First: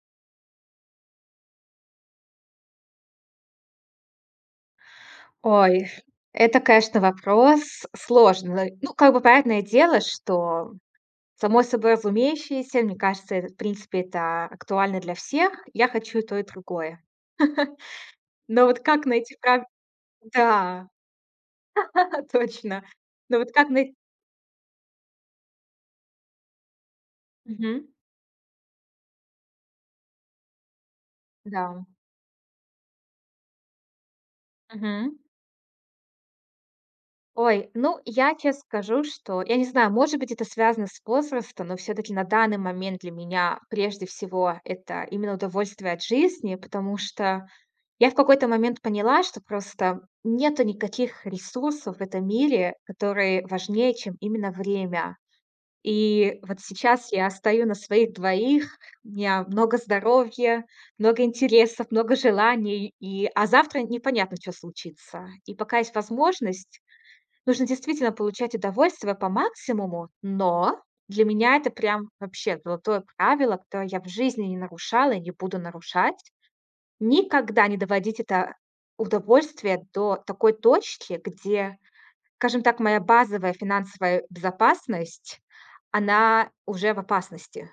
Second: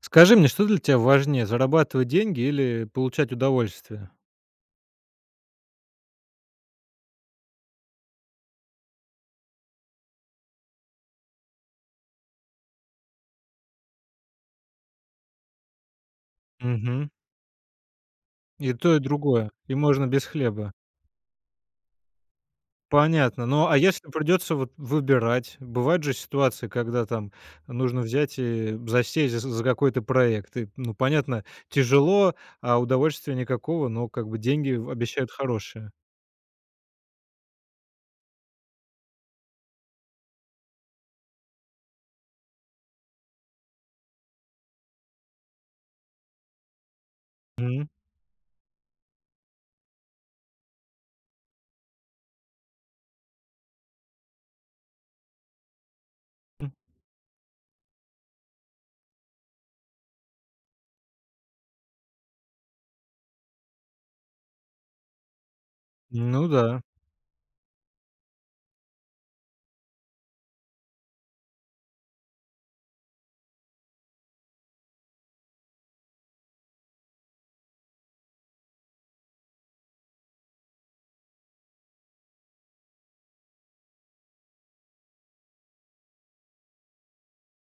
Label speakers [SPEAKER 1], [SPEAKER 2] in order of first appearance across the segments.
[SPEAKER 1] Скажи мне, что для тебя важнее: зарабатывать деньги или получать удовольствие?
[SPEAKER 2] Ой, это, конечно, вопрос сложный. Ну, как бы понятное дело, что само собой разумеющееся, мне кажется, это, в принципе, это актуально для всех. Я хочу и то, и другое.
[SPEAKER 1] Мгм.
[SPEAKER 2] Но
[SPEAKER 1] И
[SPEAKER 2] вот
[SPEAKER 1] то, и
[SPEAKER 2] как найти
[SPEAKER 1] другое.
[SPEAKER 2] прав...
[SPEAKER 1] И можно без хлеба.
[SPEAKER 2] Да, точно. Но
[SPEAKER 1] Понятно.
[SPEAKER 2] вот как
[SPEAKER 1] Ну, а
[SPEAKER 2] найти...
[SPEAKER 1] если придется вот выбирать? Бывают же ситуации, когда там нужно взять и засесть з за какой-то проект. И, ну, понятно,
[SPEAKER 2] Да.
[SPEAKER 1] тяжело, а удовольствия никакого, но как бы деньги в
[SPEAKER 2] Мгм.
[SPEAKER 1] обещают хорошие.
[SPEAKER 2] Ой, ну, я честно скажу, что, я не знаю, может быть, это связано с возрастом, но все-таки на данный момент для меня прежде всего это именно удовольствие от жизни, потому что
[SPEAKER 1] Мгм.
[SPEAKER 2] я в какой-то момент поняла, что просто нету никаких ресурсов в этом мире, которые важнее, чем именно время. И вот сейчас я стою на своих двоих, у меня много здоровья, много интересов, много желаний, а завтра непонятно, что случится. И пока есть
[SPEAKER 1] Ну
[SPEAKER 2] возможность,
[SPEAKER 1] да.
[SPEAKER 2] нужно действительно получать удовольствие по максимуму, но для меня это прям вообще золотое правило, которое я в жизни не нарушала и не буду нарушать. Никогда не доводить это удовольствие до такой точки, где, скажем так, моя базовая финансовая безопасность, она уже в опасности.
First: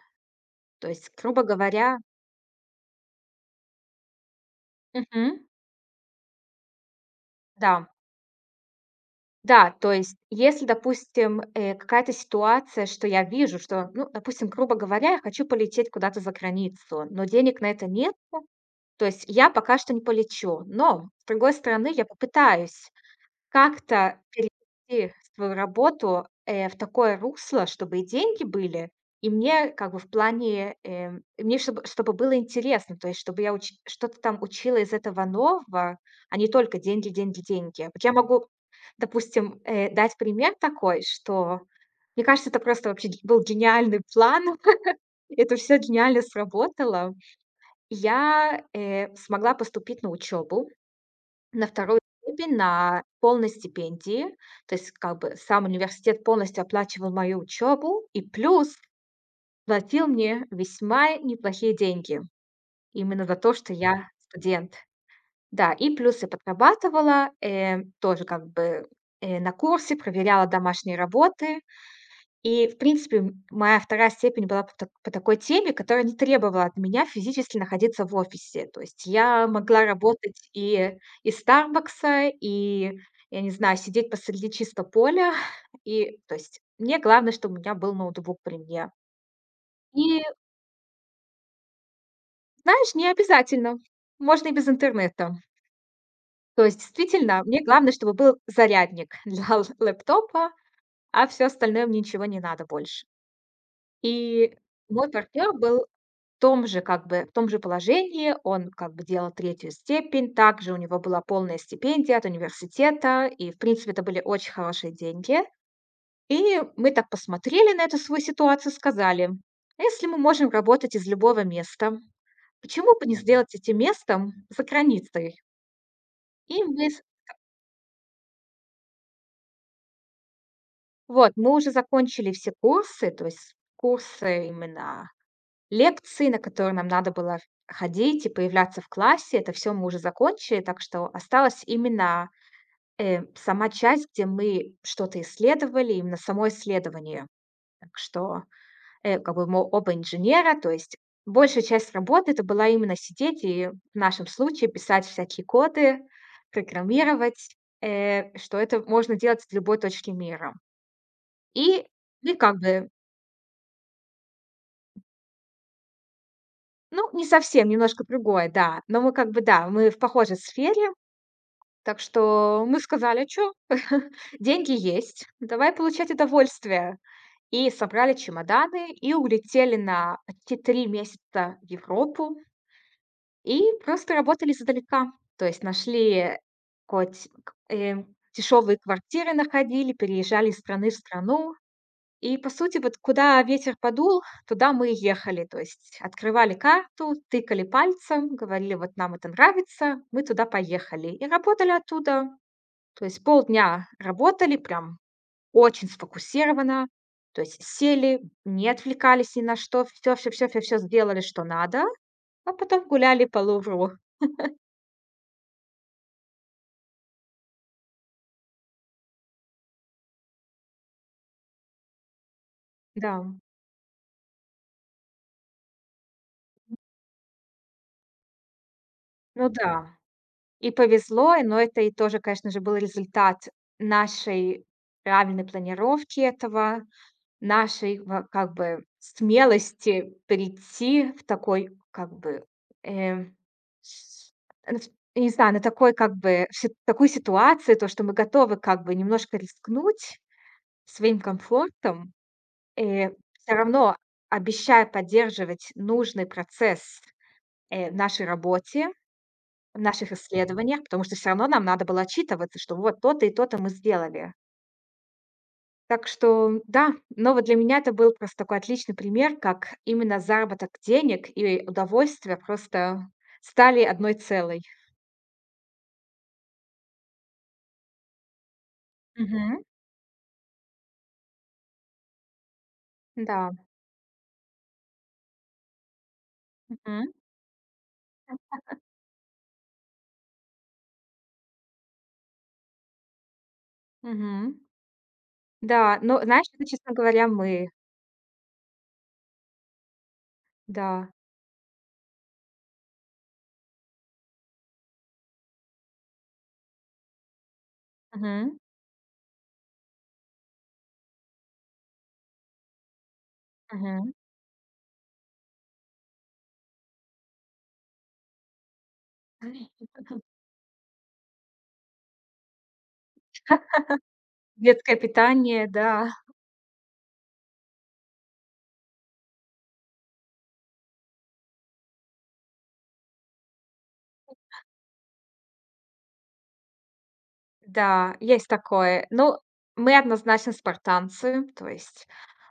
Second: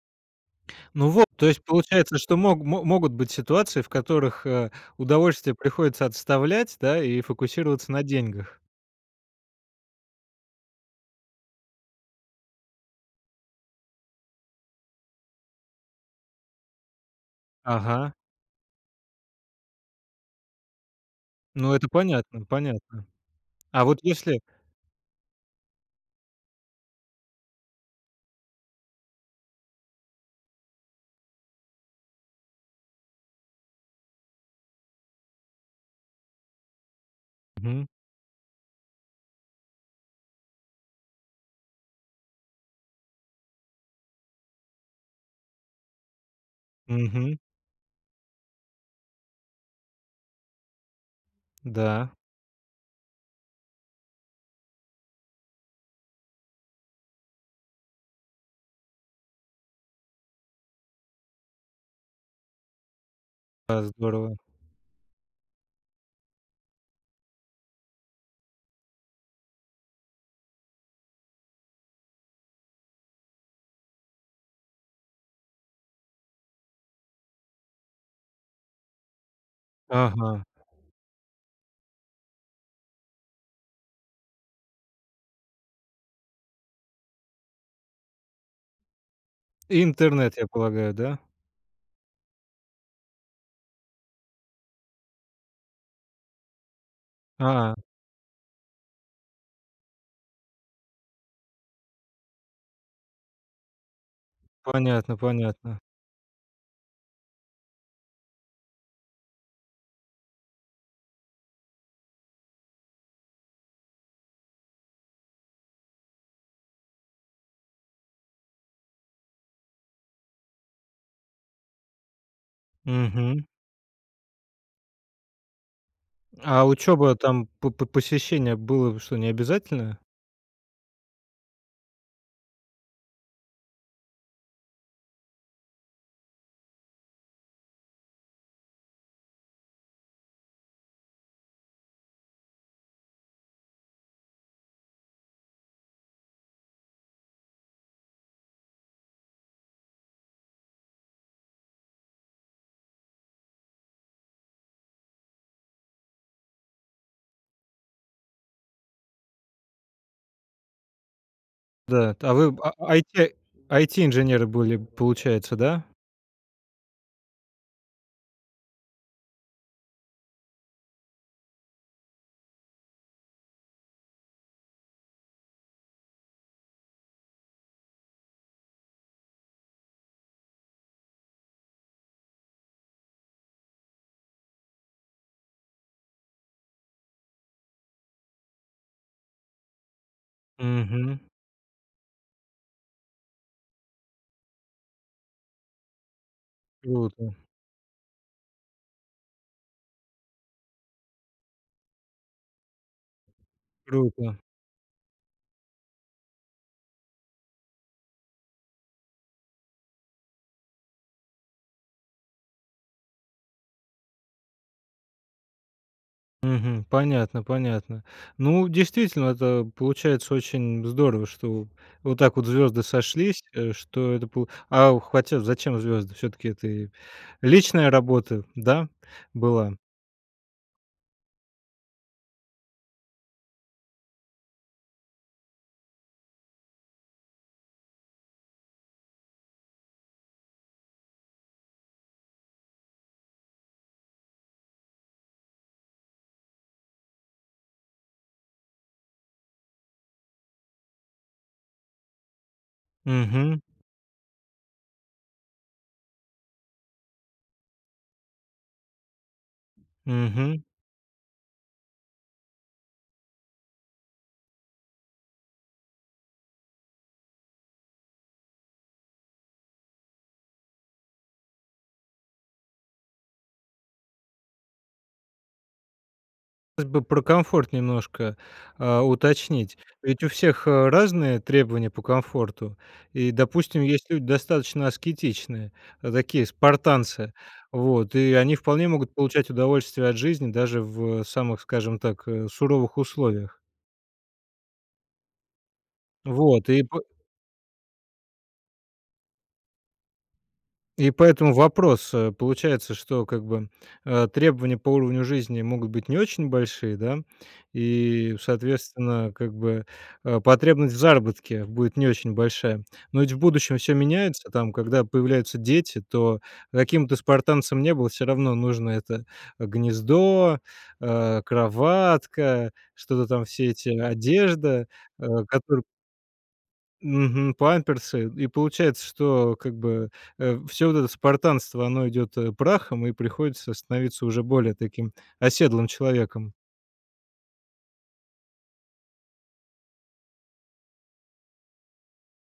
[SPEAKER 2] То
[SPEAKER 1] Ну
[SPEAKER 2] есть,
[SPEAKER 1] вот,
[SPEAKER 2] грубо
[SPEAKER 1] то есть
[SPEAKER 2] говоря.
[SPEAKER 1] получается, что могут быть ситуации, в которых,
[SPEAKER 2] Мгм.
[SPEAKER 1] удовольствие приходится отставлять, да, и
[SPEAKER 2] Да.
[SPEAKER 1] фокусироваться на деньгах.
[SPEAKER 2] Да, то есть, если, допустим, какая-то ситуация, что я вижу, что, ну, допустим, грубо говоря, я хочу полететь куда-то за границу, но денег на это
[SPEAKER 1] Ага.
[SPEAKER 2] нет, то есть я пока что не полечу. Но, с другой
[SPEAKER 1] Ну, это
[SPEAKER 2] стороны, я
[SPEAKER 1] понятно,
[SPEAKER 2] попытаюсь.
[SPEAKER 1] понятно. А вот
[SPEAKER 2] Как-то
[SPEAKER 1] если.
[SPEAKER 2] перевести свою работу, в такое русло, чтобы и деньги были, и мне как бы в плане, и мне чтобы было интересно, то есть чтобы я уч что-то там учила из этого нового, а не только деньги, деньги, деньги.
[SPEAKER 1] Мгм.
[SPEAKER 2] Вот я могу, допустим, дать пример такой, что мне кажется, это просто вообще ге был гениальный план. Это все гениально сработало.
[SPEAKER 1] Мгм.
[SPEAKER 2] Я смогла поступить на учебу. На 2-ю
[SPEAKER 1] Да.
[SPEAKER 2] степень, на полной стипендии. То есть как бы сам университет полностью оплачивал мою учебу и плюс платил мне весьма неплохие деньги именно за то, что
[SPEAKER 1] Да,
[SPEAKER 2] я
[SPEAKER 1] здорово.
[SPEAKER 2] студент. Да, и плюс я подрабатывала, тоже как бы, на курсе, проверяла домашние работы. И, в принципе, моя вторая степень была по такой теме, которая не требовала от меня физически находиться в офисе. То есть я могла
[SPEAKER 1] Ага.
[SPEAKER 2] работать и из "Старбакса", и, я не знаю, сидеть посреди чистого поля. И, то есть, мне главное, чтобы у меня был ноутбук при мне.
[SPEAKER 1] И
[SPEAKER 2] И,
[SPEAKER 1] интернет, я полагаю, да?
[SPEAKER 2] знаешь, не обязательно, можно и без интернета. То есть, действительно, мне
[SPEAKER 1] А,
[SPEAKER 2] главное, чтобы был зарядник для л лэптопа, а все остальное мне ничего не надо больше. И мой
[SPEAKER 1] понятно,
[SPEAKER 2] партнер
[SPEAKER 1] понятно.
[SPEAKER 2] был как бы, в том же положении, он как бы делал третью степень, также у него была полная стипендия от университета, и, в принципе, это были очень хорошие деньги. И мы так посмотрели на эту свою ситуацию, сказали: "А если мы можем работать из любого места, почему бы не
[SPEAKER 1] Мгм.
[SPEAKER 2] сделать этим местом за границей?" И
[SPEAKER 1] А
[SPEAKER 2] мы с
[SPEAKER 1] учеба там, по посещение было что, не обязательно?
[SPEAKER 2] мы уже закончили все курсы, то есть курсы именно лекции, на которые нам надо было ходить и появляться в классе, это все мы уже закончили, так что осталась именно, сама часть, где мы что-то исследовали, именно само исследование. Так что, как бы мы оба инженера, то есть большая часть работы — это была именно сидеть и, в нашем случае, писать всякие коды, программировать, что это можно делать с любой точки мира. И
[SPEAKER 1] Да. А
[SPEAKER 2] мы
[SPEAKER 1] вы
[SPEAKER 2] как
[SPEAKER 1] а
[SPEAKER 2] бы,
[SPEAKER 1] IT IT-инженеры были, получается, да?
[SPEAKER 2] ну, не совсем, немножко другое, да, но мы как бы, да, мы в похожей сфере. Так что мы сказали: "Чё, деньги есть, давай получать удовольствие". И собрали чемоданы, и улетели на почти 3 месяца в Европу, и просто работали издалека. То есть нашли хоть к квартиры находили, переезжали из страны в
[SPEAKER 1] Угу.
[SPEAKER 2] страну. И, по сути, вот куда ветер подул, туда мы и ехали. То есть открывали карту,
[SPEAKER 1] Круто,
[SPEAKER 2] тыкали пальцем, говорили: "Вот нам это нравится". Мы туда поехали и работали оттуда. То есть полдня
[SPEAKER 1] круто.
[SPEAKER 2] работали прям очень сфокусированно, то есть сели, не отвлекались ни на что, все все все все всё сделали, что надо, а потом гуляли по Лувру.
[SPEAKER 1] Мгм. Понятно, понятно. Ну, действительно, это получается очень здорово, что вот так вот звезды
[SPEAKER 2] Да,
[SPEAKER 1] сошлись, что это пол. А, хотя зачем звезды? Все-таки это и личная работа, да,
[SPEAKER 2] ну
[SPEAKER 1] была?
[SPEAKER 2] да. И повезло, и но это тоже, конечно же, был результат нашей правильной планировки этого, нашей во как бы смелости прийти в такой как бы, э, с н ф я не знаю, на такой как бы си такую ситуацию, то, что мы готовы как бы немножко рискнуть своим комфортом, всё
[SPEAKER 1] Угу,
[SPEAKER 2] равно обещая поддерживать нужный процесс, в нашей работе, в наших
[SPEAKER 1] мгм.
[SPEAKER 2] исследованиях, потому что все равно нам надо было отчитываться, что вот то-то и то-то мы сделали. Так что да, но вот для меня это был просто такой отличный пример, как именно заработок денег и удовольствие просто стали одной целой.
[SPEAKER 1] Хотелось бы про комфорт немножко,
[SPEAKER 2] Мгм.
[SPEAKER 1] уточнить. Ведь у всех, разные требования по комфорту. И,
[SPEAKER 2] Да.
[SPEAKER 1] допустим, есть люди достаточно аскетичные, такие
[SPEAKER 2] Мгм.
[SPEAKER 1] спартанцы, вот, и они вполне могут получать удовольствие от жизни даже в самых, скажем так, суровых условиях.
[SPEAKER 2] Мгм. Да, но знаешь, это,
[SPEAKER 1] Вот, и.
[SPEAKER 2] честно говоря, мы. Да.
[SPEAKER 1] И поэтому вопрос, получается, что как бы, требования по уровню жизни могут быть не очень большие, да, и,
[SPEAKER 2] Мгм.
[SPEAKER 1] соответственно, как бы, потребность в заработке будет не очень большая. Но ведь в будущем все
[SPEAKER 2] Мгм.
[SPEAKER 1] меняется, там, когда появляются дети, то каким ты спартанцем не был, все равно нужно это гнездо, кроватка, что-то там, все эти одежда,
[SPEAKER 2] Детское
[SPEAKER 1] э,
[SPEAKER 2] питание, да,
[SPEAKER 1] Мгм. Памперсы. И получается, что как бы, все вот это спартанство, оно идет прахом, и приходится становиться уже более таким оседлым человеком.
[SPEAKER 2] да, есть такое. Ну, мы однозначно спартанцы, то есть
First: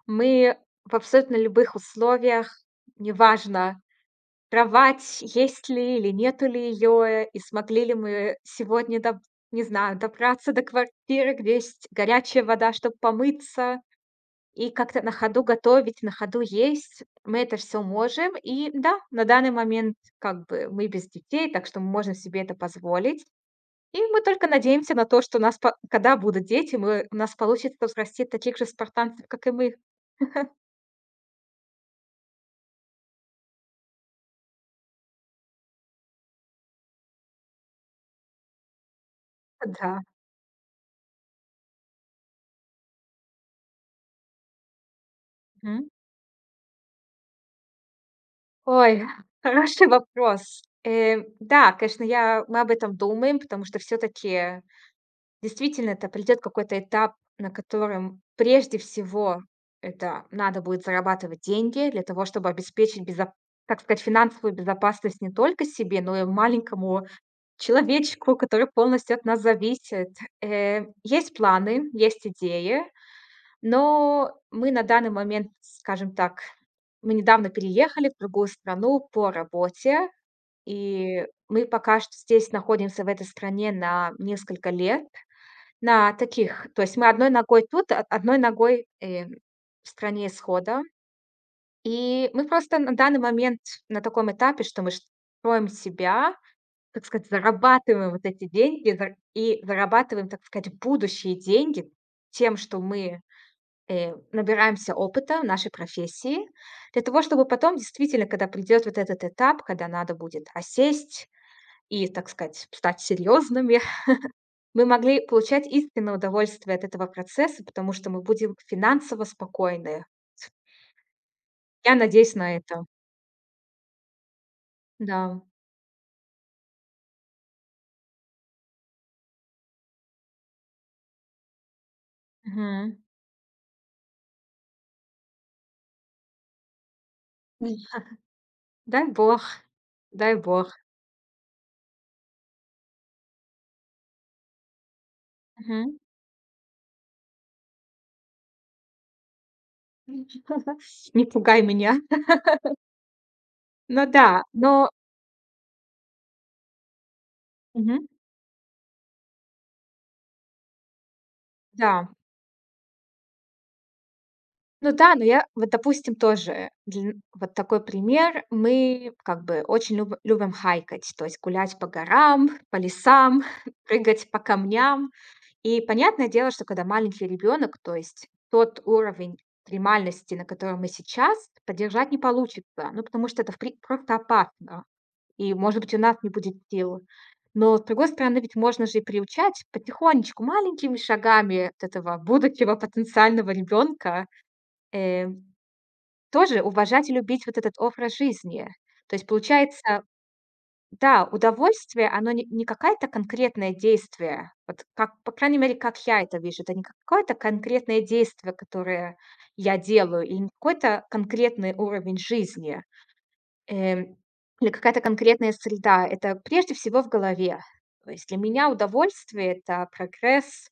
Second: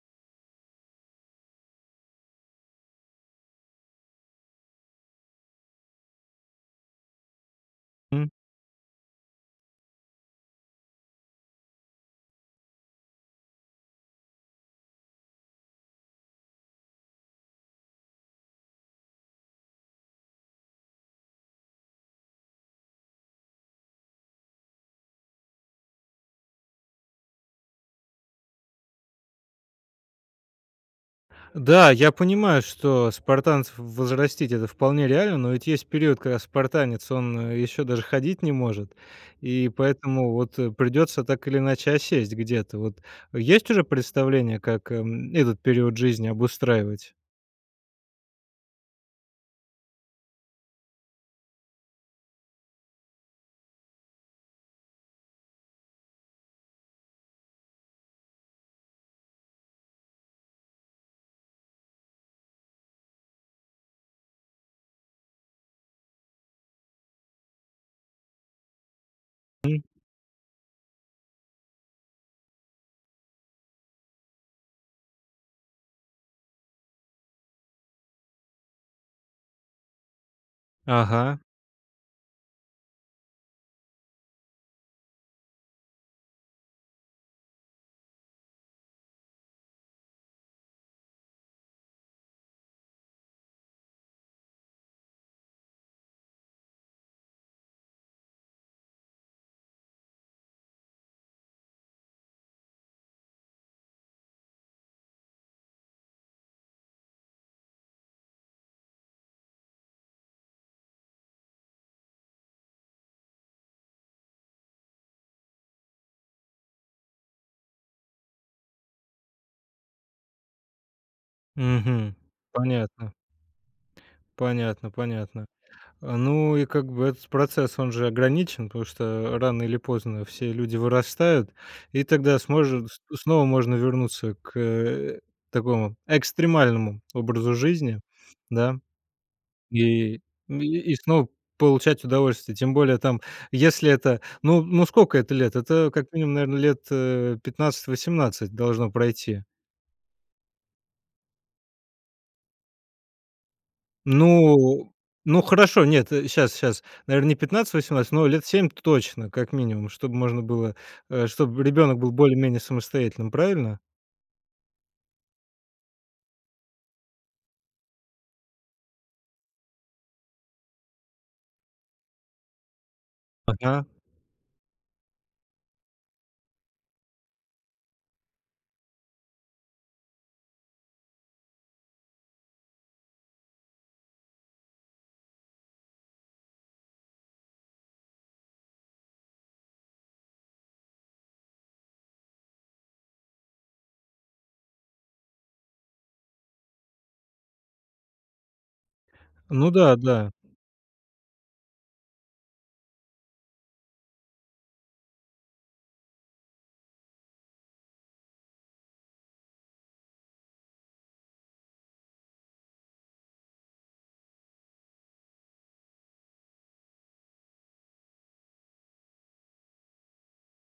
[SPEAKER 2] мы в абсолютно любых условиях, неважно, кровать есть ли или нету ли ее и смогли ли
[SPEAKER 1] М.
[SPEAKER 2] мы сегодня доб не знаю, добраться до квартиры, где есть горячая вода, чтобы помыться, и как-то на ходу готовить, на ходу есть. Мы это все можем. И да, на данный момент как бы мы без детей, так что мы можем себе это позволить. И мы только надеемся на то, что у нас по когда будут дети, мы у нас получится взрастить таких же спартанцев, как и мы.
[SPEAKER 1] Да, я понимаю, что спартанцев возрастить - это вполне реально, но ведь есть период, когда спартанец, он, еще даже ходить не может, и
[SPEAKER 2] Да.
[SPEAKER 1] поэтому вот, придётся так или иначе осесть где-то. Вот есть уже представление, как, этот
[SPEAKER 2] Мгм.
[SPEAKER 1] период жизни обустраивать?
[SPEAKER 2] Ой, хороший вопрос. Да, конечно, я мы об этом думаем, потому что все таки действительно это придет какой-то этап, на котором прежде всего это надо будет зарабатывать деньги для того, чтобы обеспечить безо так сказать, финансовую безопасность не только себе, но и маленькому человечку, который полностью от нас
[SPEAKER 1] М.
[SPEAKER 2] зависит. Есть планы, есть идеи. Но мы на данный момент, скажем так, мы недавно переехали в другую страну по работе, и
[SPEAKER 1] Ага.
[SPEAKER 2] мы пока что здесь находимся в этой стране на несколько лет. То есть мы одной ногой тут, а одной ногой, в стране исхода. И мы просто на данный момент на таком этапе, что мы строим себя, так сказать, зарабатываем вот эти деньги зар и зарабатываем, так сказать, будущие деньги тем, что мы, набираемся опыта в нашей профессии для того, чтобы потом действительно, когда придет вот этот этап, когда надо будет осесть и, так сказать, стать серьезными, мы могли получать истинное удовольствие от этого процесса, потому что мы будем финансово спокойны. Я
[SPEAKER 1] Мгм.
[SPEAKER 2] надеюсь на это.
[SPEAKER 1] Понятно. Понятно,
[SPEAKER 2] Да.
[SPEAKER 1] понятно. А, ну и как бы этот процесс, он же ограничен, потому что рано или поздно все люди вырастают, и тогда сможет
[SPEAKER 2] Мгм.
[SPEAKER 1] с снова можно вернуться к, такому экстремальному образу жизни, да,
[SPEAKER 2] Дай бог.
[SPEAKER 1] и
[SPEAKER 2] Дай бог.
[SPEAKER 1] снова получать удовольствие. Тем более там, если это ну сколько это лет? Это
[SPEAKER 2] Мгм.
[SPEAKER 1] как минимум, наверное, лет, 15-18 должно пройти.
[SPEAKER 2] Не пугай меня. Ну да, но
[SPEAKER 1] Ну ну хорошо, нет, сейчас, наверно, не
[SPEAKER 2] мгм,
[SPEAKER 1] 15-18, но лет 7 точно, как минимум, чтобы можно было, чтобы ребенок
[SPEAKER 2] да.
[SPEAKER 1] был более-менее самостоятельным, правильно?
[SPEAKER 2] Ну да, но я вот, допустим, тоже дл вот такой пример. Мы как бы очень любим хайкать, то есть гулять по горам, по лесам,
[SPEAKER 1] Ага.
[SPEAKER 2] прыгать по камням. И понятное дело, что когда маленький ребенок, то есть тот уровень экстремальности, на котором мы сейчас, поддержать не получится, ну, потому что это в при просто опасно, и, может быть, у нас не будет сил. Но, с другой стороны, ведь можно же и приучать потихонечку, маленькими шагами вот этого будущего потенциального ребенка, э тоже уважать и любить вот этот образ жизни. То есть
[SPEAKER 1] Ну да,
[SPEAKER 2] получается,
[SPEAKER 1] да.
[SPEAKER 2] да, удовольствие, оно не какое-то конкретное действие. Вот как, по крайней мере, как я это вижу, это не какое-то конкретное действие, которое я делаю, или не какой-то конкретный уровень жизни, эм, или какая-то конкретная среда. Это прежде всего в голове. То есть для меня удовольствие — это прогресс,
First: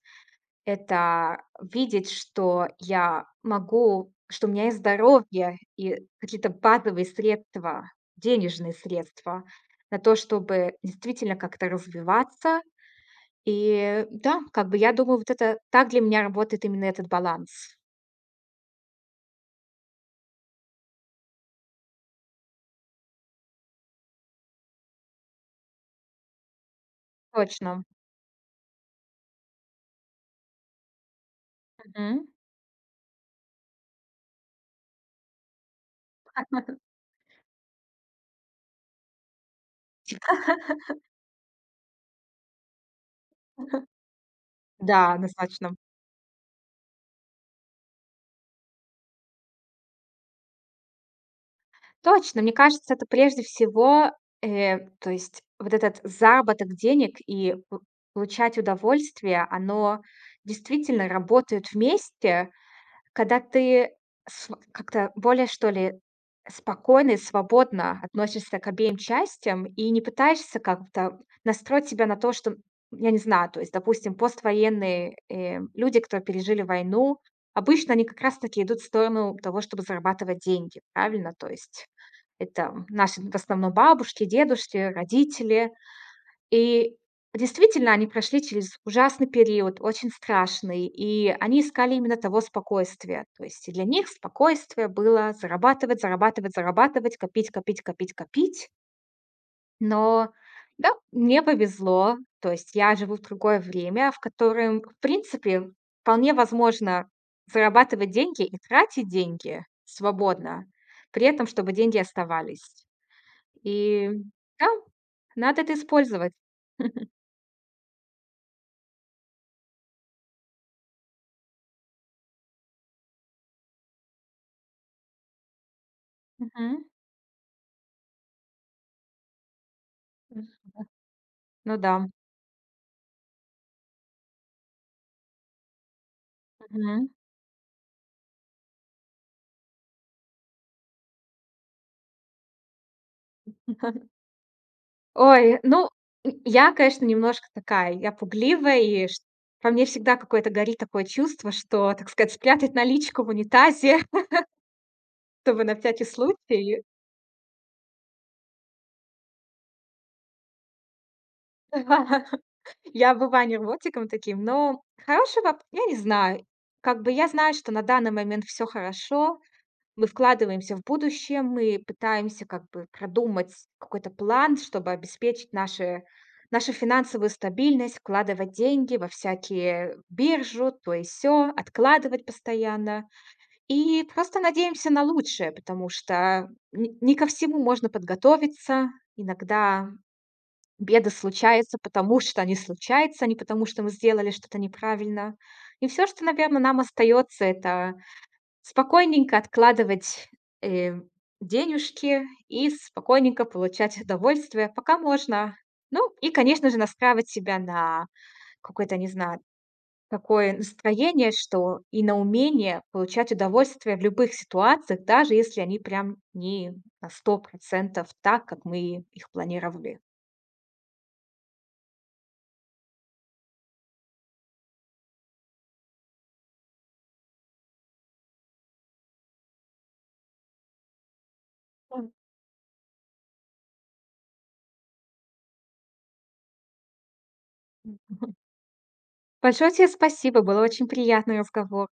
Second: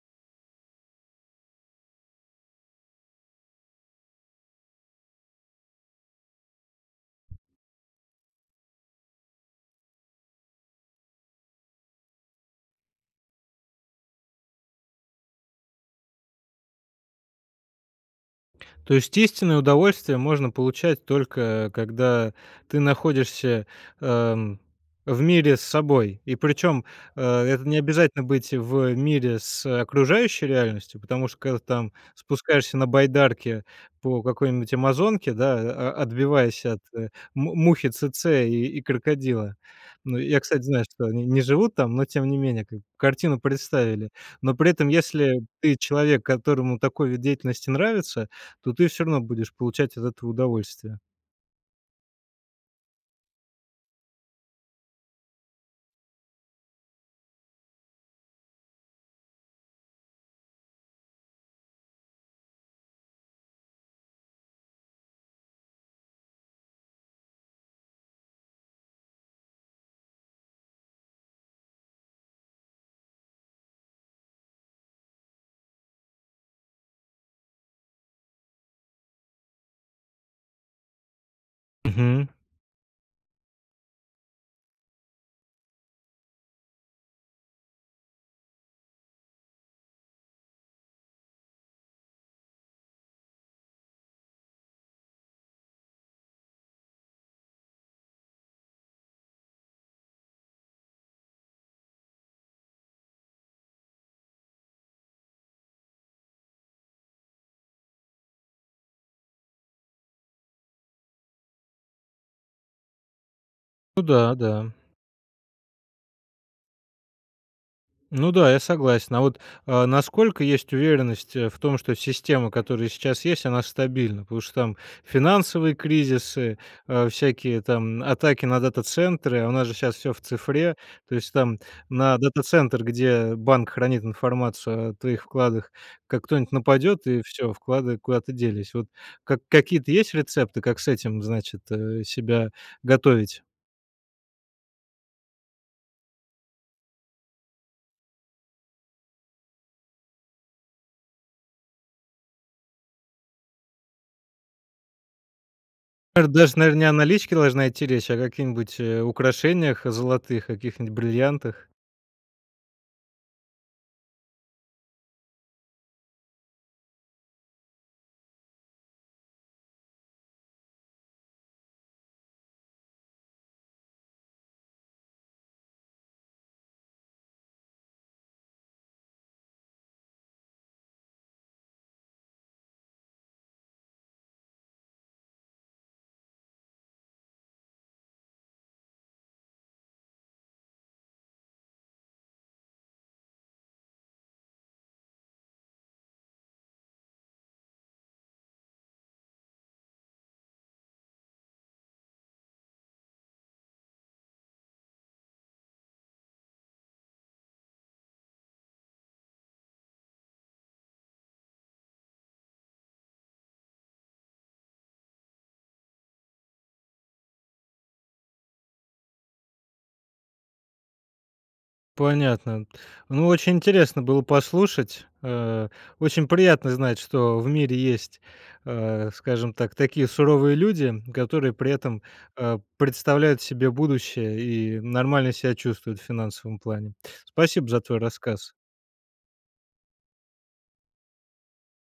[SPEAKER 2] это видеть, что я могу, что у меня есть здоровье и какие-то базовые средства, денежные средства на то, чтобы действительно как-то развиваться. И да, как бы я думаю, вот это так для меня работает именно этот баланс.
[SPEAKER 1] То есть истинное удовольствие можно получать, только когда ты находишься, эм, в мире с собой. И причем, это не
[SPEAKER 2] Точно.
[SPEAKER 1] обязательно быть в мире с окружающей реальностью, потому что когда ты там
[SPEAKER 2] Мгм.
[SPEAKER 1] спускаешься на байдарке по какой-нибудь амазонке, да, а отбиваясь от, му мухи цэцэ и крокодила. Ну, я, кстати, знаю, что они не живут там, но тем не менее, как бы картину представили. Но при этом,
[SPEAKER 2] Да,
[SPEAKER 1] если
[SPEAKER 2] однозначно.
[SPEAKER 1] ты человек, которому такой вид деятельности нравится, то ты все равно будешь получать от этого удовольствие.
[SPEAKER 2] Точно, мне кажется, это прежде всего, то есть вот этот заработок денег и получать удовольствие, оно действительно работает вместе, когда ты св как-то более, что ли, спокойно и свободно относишься к обеим частям и не пытаешься как-то настроить себя на то, что, я не знаю, то есть, допустим, поствоенные, люди, кто пережили войну, обычно они как раз таки идут в сторону того, чтобы зарабатывать деньги, правильно? То есть
[SPEAKER 1] Мгм.
[SPEAKER 2] это наши в основном бабушки, дедушки, родители. И действительно, они прошли через ужасный период, очень страшный, и они искали именно того спокойствия. То есть и для них спокойствие было зарабатывать, зарабатывать, зарабатывать, копить, копить, копить, копить. Но да, мне повезло. То есть я живу в другое время, в котором, в принципе, вполне возможно зарабатывать деньги и тратить деньги свободно, при этом чтобы деньги оставались.
[SPEAKER 1] Ну
[SPEAKER 2] И
[SPEAKER 1] да,
[SPEAKER 2] да,
[SPEAKER 1] да.
[SPEAKER 2] надо это использовать.
[SPEAKER 1] Ну да, я согласен. А вот, насколько есть уверенность, в том, что система, которая сейчас есть, она стабильна? Потому что там финансовые кризисы,
[SPEAKER 2] Мгм.
[SPEAKER 1] всякие там атаки на дата-центры, а у нас же сейчас все в цифре. То есть там
[SPEAKER 2] Ну да.
[SPEAKER 1] на дата-центр, где банк хранит информацию о твоих вкладах, как кто-нибудь
[SPEAKER 2] Мгм.
[SPEAKER 1] нападет, и все, вклады куда-то делись. Вот как какие-то есть рецепты, как с этим, значит, себя готовить?
[SPEAKER 2] Ой, ну, я, конечно, немножко такая, я пугливая, и ш во мне всегда какое-то горит такое чувство, что, так сказать, спрятать наличку в унитазе, чтобы на всякий
[SPEAKER 1] Наверно, даже, наверное,
[SPEAKER 2] случай.
[SPEAKER 1] не о наличке должна идти речь, а о каких-нибудь, украшениях золотых, о каких-нибудь бриллиантах.
[SPEAKER 2] Я бываю нервотиком таким, но хороший воп я не знаю. Как бы я знаю, что на данный момент все хорошо. Мы вкладываемся в будущее, мы пытаемся как бы продумать какой-то план, чтобы обеспечить наши нашу финансовую стабильность, вкладывать деньги во всякие биржу, то и все, откладывать постоянно. И просто надеемся на лучшее, потому что н не ко всему можно подготовиться. Иногда беды случаются, потому что они случаются, а не потому, что мы сделали что-то неправильно. И все, что, наверное, нам остается, — это спокойненько откладывать, э, денежки и спокойненько получать удовольствие, пока можно. Ну и, конечно же, настраивать себя на какое-то, не знаю, такое настроение, что и на умение получать удовольствие в любых ситуациях, даже если они прям не на 100% так, как мы их планировали.
[SPEAKER 1] Понятно. Ну, очень интересно было послушать. Очень приятно знать, что в мире есть, скажем так, такие суровые люди, которые при этом,
[SPEAKER 2] Мгм.
[SPEAKER 1] представляют себе будущее и нормально себя чувствуют в финансовом плане. Спасибо за твой рассказ.
[SPEAKER 2] Большое тебе спасибо, было очень приятный разговор.